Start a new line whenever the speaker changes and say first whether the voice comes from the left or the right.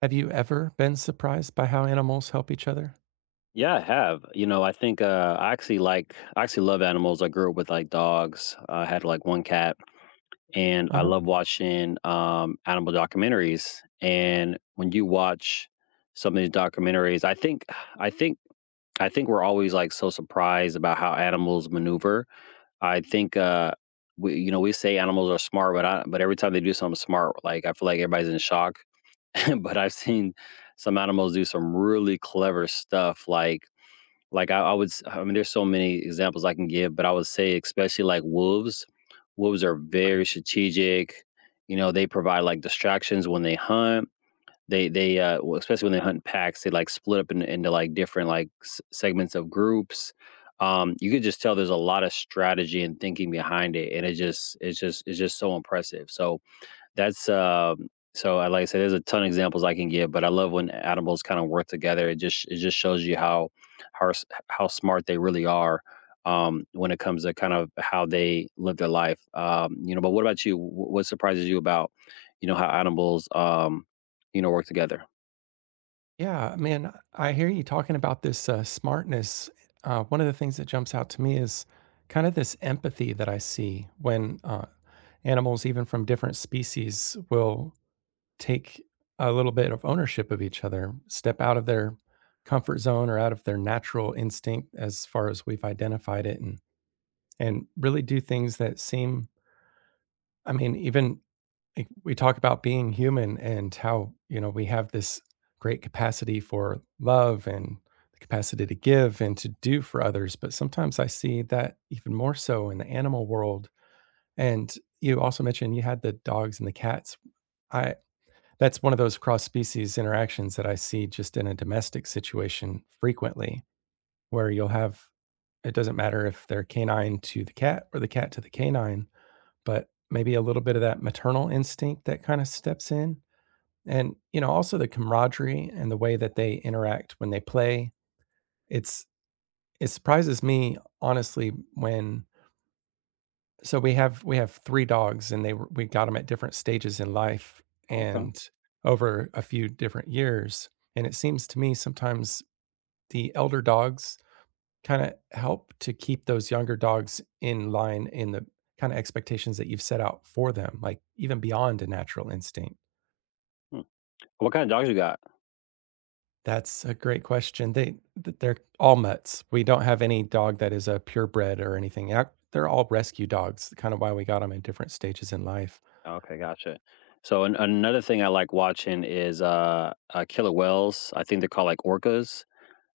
right: Have you ever been surprised by how animals help each other?
left: Yeah, I have. You know, I think I actually I actually love animals. I grew up with like dogs. I had like one cat, and I
right: Uh-huh.
left: love watching animal documentaries. And when you watch some of these documentaries, I think I think we're always like so surprised about how animals maneuver. I think we you know we say animals are smart, but but every time they do something smart, like I feel like everybody's in shock. But I've seen some animals do some really clever stuff, like, I would s I mean, there's so many examples I can give, but I would say especially, like, wolves. Wolves are very strategic, you know, they provide, like, distractions when they hunt. Well, especially when they hunt packs, they, like, split up in into, like, different, like, s segments of groups. You could just tell there's a lot of strategy and thinking behind it, and it's just so impressive. So that's, so, I like I said, there's a ton of examples I can give, but I love when animals kinda work together. It just shows you how s how smart they really are, when it comes to kind of how they live their life. You know, but what about you? Wh What surprises you about, you know, how animals, you know, work together?
right: Yeah, man, I hear you talking about this smartness. One of the things that jumps out to me is kind of this empathy that I see when animals, even from different species, will take a little bit of ownership of each other, step out of their comfort zone or out of their natural instinct as far as we've identified it, and really do things that seem. I mean, even like, we talk about being human and how, you know, we have this great capacity for love and the capacity to give and to do for others. But sometimes I see that even more so in the animal world. And you also mentioned you had the dogs and the cats. I that's one of those cross species interactions that I see just in a domestic situation frequently, where you'll have it doesn't matter if they're canine to the cat or the cat to the canine, but maybe a little bit of that maternal instinct that kind of steps in and, you know, also the camaraderie and the way that they interact when they play. It's it surprises me honestly when so we have 3 dogs and they were we got them at different stages in life
left: Okay.
right: and over a few different years, and it seems to me sometimes the elder dogs kinda help to keep those younger dogs in line in the kinda expectations that you've set out for them, like even beyond a natural instinct.
left: Hmm. What kind of dogs you got?
right: That's a great question. They th they're all mutts. We don't have any dog that is a purebred or anything. Ac they're all rescue dogs, kind of why we got them in different stages in life.
left: Okay, gotcha. So an another thing I like watching is, killer whales. I think they're called, like, orcas,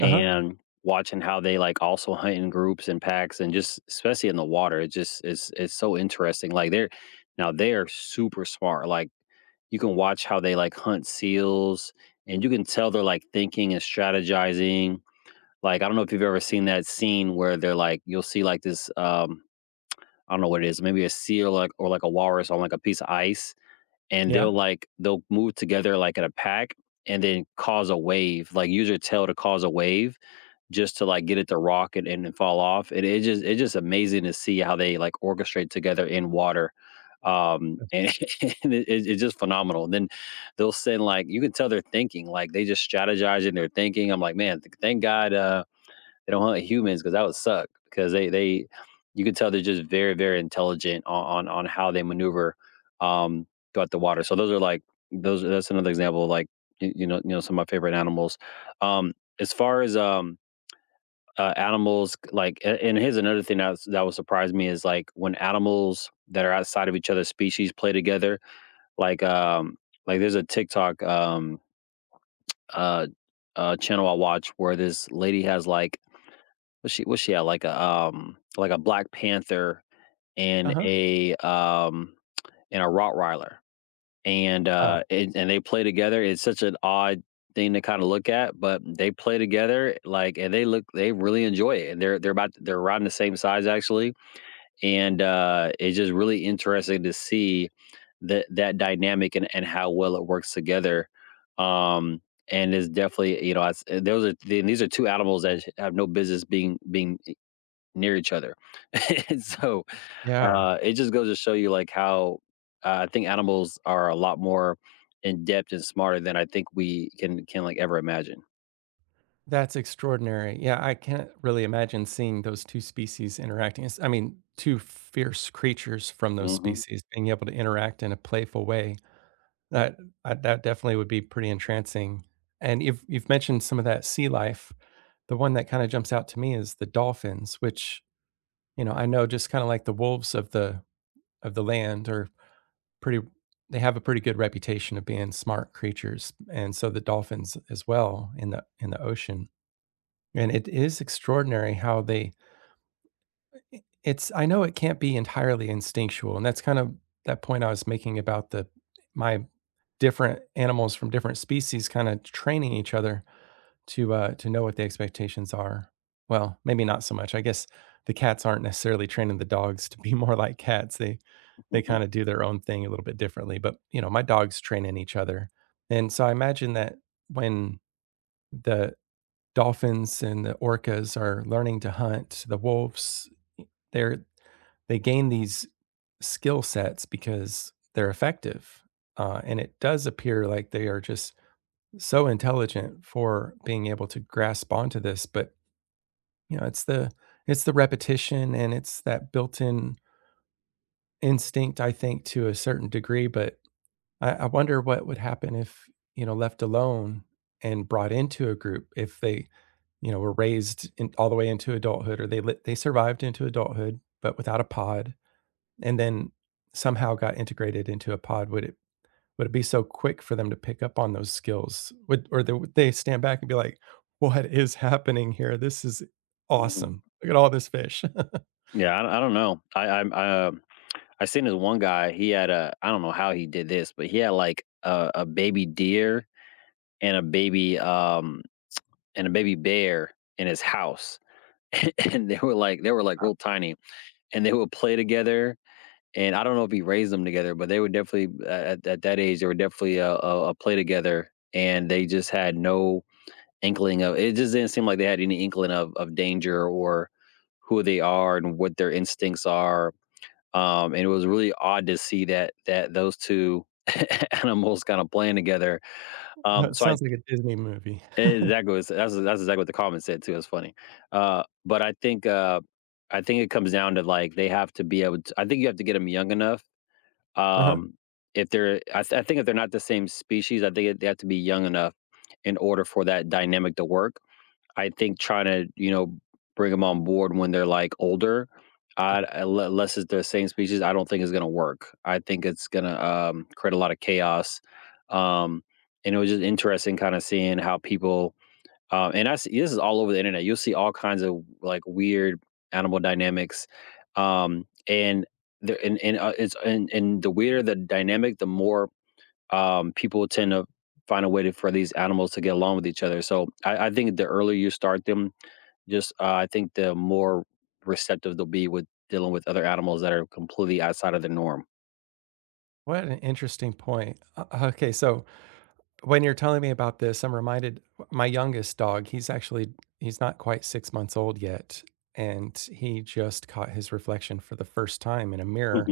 right: Uh-huh.
left: and watching how they like also hunt in groups and packs, and just especially in the water, it just is it's so interesting. Like, they're now, they are super smart. Like, you can watch how they like hunt seals, and you can tell they're like thinking and strategizing. Like, I don't know if you've ever seen that scene where they're like, you'll see like this, I don't know what it is, maybe a seal like or like a walrus on like a piece of ice, and
right: Yeah.
left: they'll move together like in a pack and then cause a wave, like use your tail to cause a wave just to, like, get it to rock and fall off. It just it's just amazing to see how they, like, orchestrate together in water, and and it's just phenomenal. And then they'll send, like, you can tell they're thinking, like, they just strategize in their thinking. I'm like, "Man, th thank God, they don't hunt humans because that would suck. Because they you can tell they're just very, very intelligent on how they maneuver, um, throughout the water." So those are, like those that's another example of, like, y you know, some of my favorite animals. Um, as far as, um Animals like and here's another thing that was, that would surprise me, is like when animals that are outside of each other's species play together, like um like, there's a tiktok, uh channel I watch where this lady has like, what she had like a, like a black panther and
right: Uh-huh.
left: a um and a rottweiler, and
right: Oh,
left: they play together. It's such an odd thing to kind of look at, but they play together, like, and they really enjoy it, and they're around the same size actually, and it's just really interesting to see that dynamic, and how well it works together. um and it's definitely, you know, those are these are two animals that have no business being near each other. So
right: yeah.
left: it just goes to show you, like, how, I think animals are a lot more in depth and smarter than I think we can ever imagine.
right: That's extraordinary. Yeah, I can't really imagine seeing those 2 species interacting. It's I mean, 2 fierce creatures from those
left: Mhm,
right: species being able to interact in a playful way. That, that definitely would be pretty entrancing. And you've mentioned some of that sea life. The one that kinda jumps out to me is the dolphins, which, you know, I know just kinda like the wolves of the land are pretty they have a pretty good reputation of being smart creatures, and so the dolphins as well in the ocean. And it is extraordinary how they it's I know it can't be entirely instinctual, and that's kind of that point I was making about the my different animals from different species kinda training each other. To know what the expectations are. Well, maybe not so much. I guess the cats aren't necessarily training the dogs to be more like cats. They
left: mhm,
right: kind of do their own thing a little bit differently, but you know, my dogs train in each other. And so I imagine that when the dolphins and the orcas are learning to hunt, the wolves they're they gain these skill sets because they're effective. And it does appear like they are just so intelligent for being able to grasp onto this, but you know it's the repetition and it's that built-in instinct I think to a certain degree, but I wonder what would happen if you know left alone and brought into a group if they you know were raised in, all the way into adulthood or they li- they survived into adulthood but without a pod and then somehow got integrated into a pod would it be so quick for them to pick up on those skills? Would or they would they stand back and be like, "What is happening here? This is
left: mhm.
right: awesome. Look at all this fish."
left: Yeah, I don't know. I seen this one guy. He had a, I don't know how he did this, but he had, like, a baby deer and a baby, um and a baby bear in his house, and they were, like, real tiny, and they would play together. And I don't know if he raised them together, but they were definitely at that age, they were definitely a play together, and they just had no inkling of, it just didn't seem like they had any inkling of danger or who they are and what their instincts are. And it was really odd to see that those two animals kinda playing together.
right: Well, it
left: So I
right: sounds like a Disney movie.
left: Exactly, that's exactly what the comment said too, it's funny. Uh, but I think, uh, I think it comes down to, like, they have to be able to, I think you have to get them young enough,
right: Uh-huh.
left: um, if they're, I think if they're not the same species, I think they have to be young enough in order for that dynamic to work. I think trying to, you know, bring them on board when they're, like, older, I'd unless it's the same species, I don't think it's gonna work. I think it's gonna, create a lot of chaos. Um, and it was just interesting kinda seeing how people, and I see this is all over the internet. You'll see all kinds of like weird animal dynamics, and the and it's and the weirder the dynamic, the more, people tend to find a way to, for these animals to get along with each other. So I think the earlier you start them, just I think the more receptive they'll be with dealing with other animals that are completely outside of the norm.
right: What an interesting point. O okay, so when you're telling me about this, I'm reminded my youngest dog, he's actually he's not quite 6 months old yet, and he just caught his reflection for the first time in a mirror.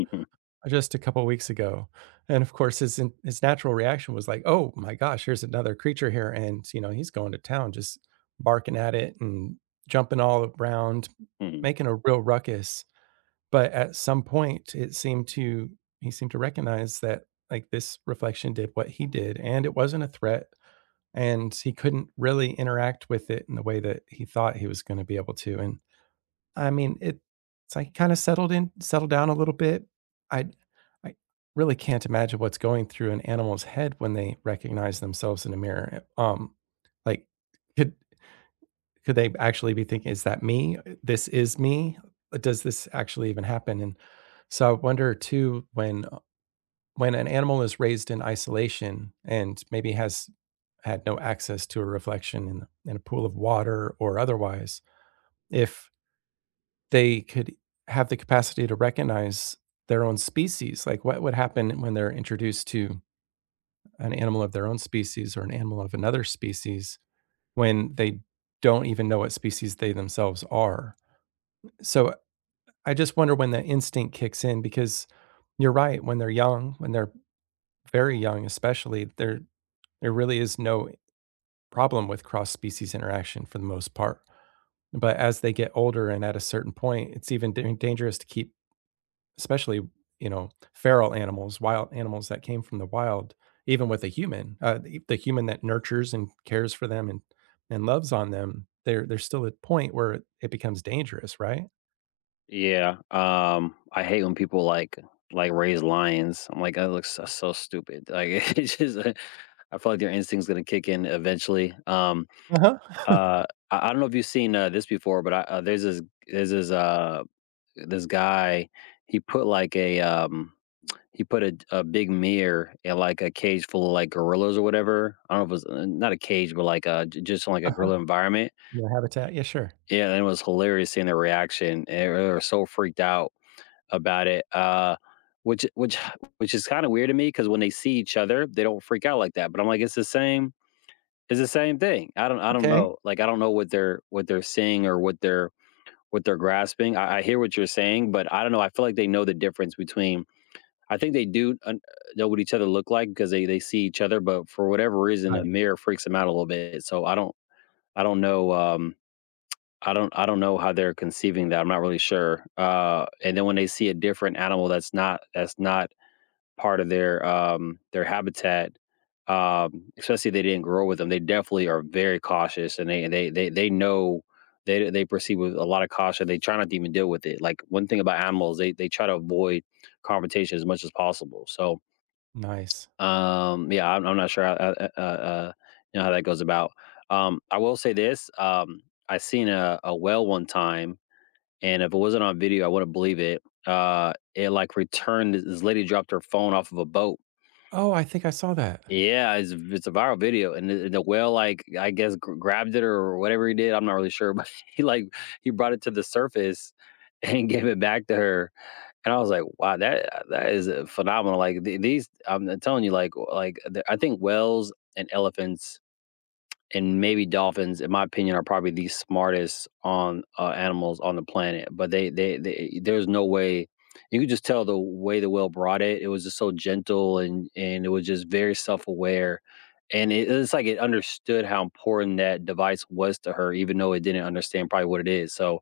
right: Just a couple weeks ago, and of course, his in his natural reaction was like, "Oh my gosh, here's another creature here," and, you know, he's going to town, just barking at it and jumping all around, making a real ruckus, but at some point, it seemed to he seemed to recognize that, like, this reflection did what he did, and it wasn't a threat, and he couldn't really interact with it in the way that he thought he was gonna be able to, and I mean, it it's like kinda settled in settled down a little bit. I I really can't imagine what's going through an animal's head when they recognize themselves in a mirror. Like, could could they actually be thinking, "Is that me? This is me? Does this actually even happen?" And so I wonder too when an animal is raised in isolation and maybe has had no access to a reflection in a pool of water or otherwise, if they could have the capacity to recognize their own species. Like, what would happen when they're introduced to an animal of their own species or an animal of another species when they don't even know what species they themselves are? So, I just wonder when that instinct kicks in because you're right. When they're young, when they're very young, especially, there really is no problem with cross species interaction for the most part. But as they get older and at a certain point, it's even dan- dangerous to keep especially, you know, feral animals, wild animals that came from the wild, even with a human, the human that nurtures and cares for them and loves on them, there there's still at a point where it becomes dangerous, right?
left: Yeah, I hate when people, raise lions. I'm like, "That looks s so stupid." Like, it's just I feel like their instinct's gonna kick in eventually.
right: Uh-huh.
left: Uh, I don't know if you've seen, this before, but I there's there's this, uh this guy, he put, like, a, he put a big mirror in, like, a cage full of, like, gorillas or whatever. I don't know if it was, not a cage, but, like, j just, like, a
right: Uh-huh.
left: gorilla environment.
right: Your habitat? Yeah, sure.
left: Yeah, and it was hilarious seeing their reaction. They were so freaked out about it, which which which is kinda weird to me because when they see each other, they don't freak out like that, but I'm like, it's the same thing. I don't
right: Okay.
left: know. Like, I don't know what they're, what they're seeing or what they're, what they're grasping. I hear what you're saying, but I don't know, I feel like they know the difference between, I think they do un know what each other look like because they see each other, but for whatever reason, a
right: Right.
left: mirror freaks them out a little bit. So I don't know, I don't know how they're conceiving that, I'm not really sure, and then when they see a different animal that's not part of their, their habitat, especially if they didn't grow with them. They definitely are very cautious, and they know, they proceed with a lot of caution. They try not to even deal with it. Like, one thing about animals, they try to avoid confrontation as much as possible. So
right: Nice.
left: yeah, I'm not sure how, you know, how that goes about. I will say this: I seen a whale one time, and if it wasn't on video, I wouldn't believe it. It like returned. This lady dropped her phone off of a boat.
right: Oh, I think I saw that.
left: Yeah, it's a, it's a viral video, and the whale, like, I guess, gr grabbed it or whatever he did, I'm not really sure, but he, like, he brought it to the surface and gave it back to her, and I was like, "Wow, that that is, phenomenal." Like, the these I'm telling you, like, the I think whales and elephants and maybe dolphins, in my opinion, are probably the smartest, on animals on the planet. But there's no way, you could just tell the way the whale brought it. It was just so gentle, and it was just very self aware, and it's like it understood how important that device was to her, even though it didn't understand probably what it is. So,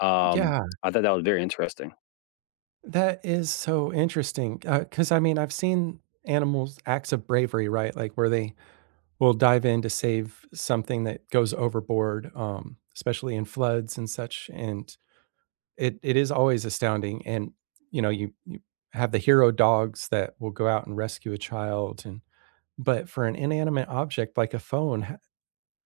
left: um,
right: Yeah,
left: I thought that was very interesting.
right: that is so interesting, cause I mean, I've seen animals acts of bravery, right? Like, where they will dive in to save something that goes overboard, especially in floods and such. And it is always astounding. And you know, you have the hero dogs that will go out and rescue a child, and but for an inanimate object like a phone, h-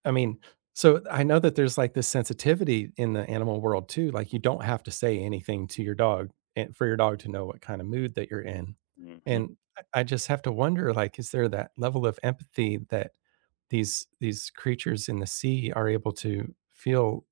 right: I mean. So I know that there's like this sensitivity in the animal world too. Like you don't have to say anything to your dog and for your dog to know what kind of mood that you're in.
left: Hmm,
right: And I just have to wonder, like, is there that level of empathy that these creatures in the sea are able to feel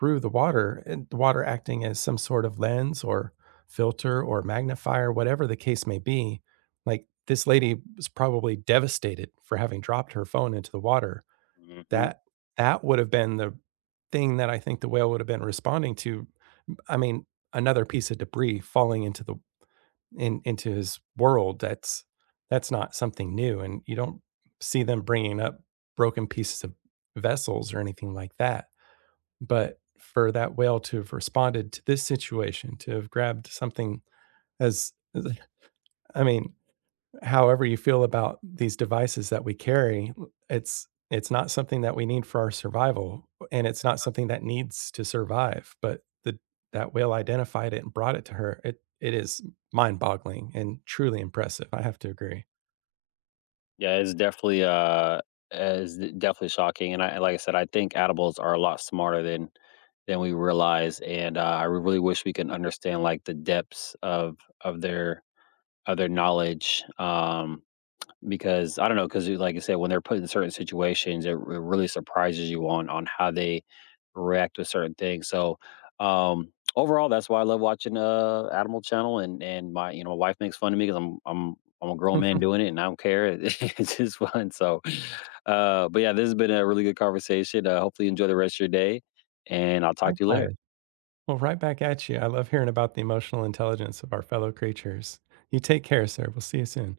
right: through the water and the water acting as some sort of lens or filter or magnifier, whatever the case may be, like this lady was probably devastated for having dropped her phone into the water,
left: hmm.
right: that that would have been the thing that I think the whale would have been responding to. I mean, another piece of debris falling into the in into his world, that's not something new, and you don't see them bringing up broken pieces of vessels or anything like that. But for that whale to have responded to this situation, to have grabbed something as- I mean, however you feel about these devices that we carry, it's not something that we need for our survival, and it's not something that needs to survive. But the that whale identified it and brought it to her. It is mind-boggling and truly impressive. I have to agree.
left: Yeah, it's definitely shocking, and I like I said, I think edibles are a lot smarter than we realize, and, I really wish we can understand, like, the depths of their knowledge, because I don't know, because like I said, when they're put in certain situations, it really surprises you on how they react to certain things. So overall, that's why I love watching Animal Channel, and my you know, my wife makes fun of me because I'm a grown man doing it, and I don't care. It's just fun. So, but yeah, this has been a really good conversation. Hopefully, you enjoy the rest of your day, and I'll talk to you
right: Likewise.
left: later.
right: Well, right back at you. I love hearing about the emotional intelligence of our fellow creatures. You take care, sir. We'll see you soon.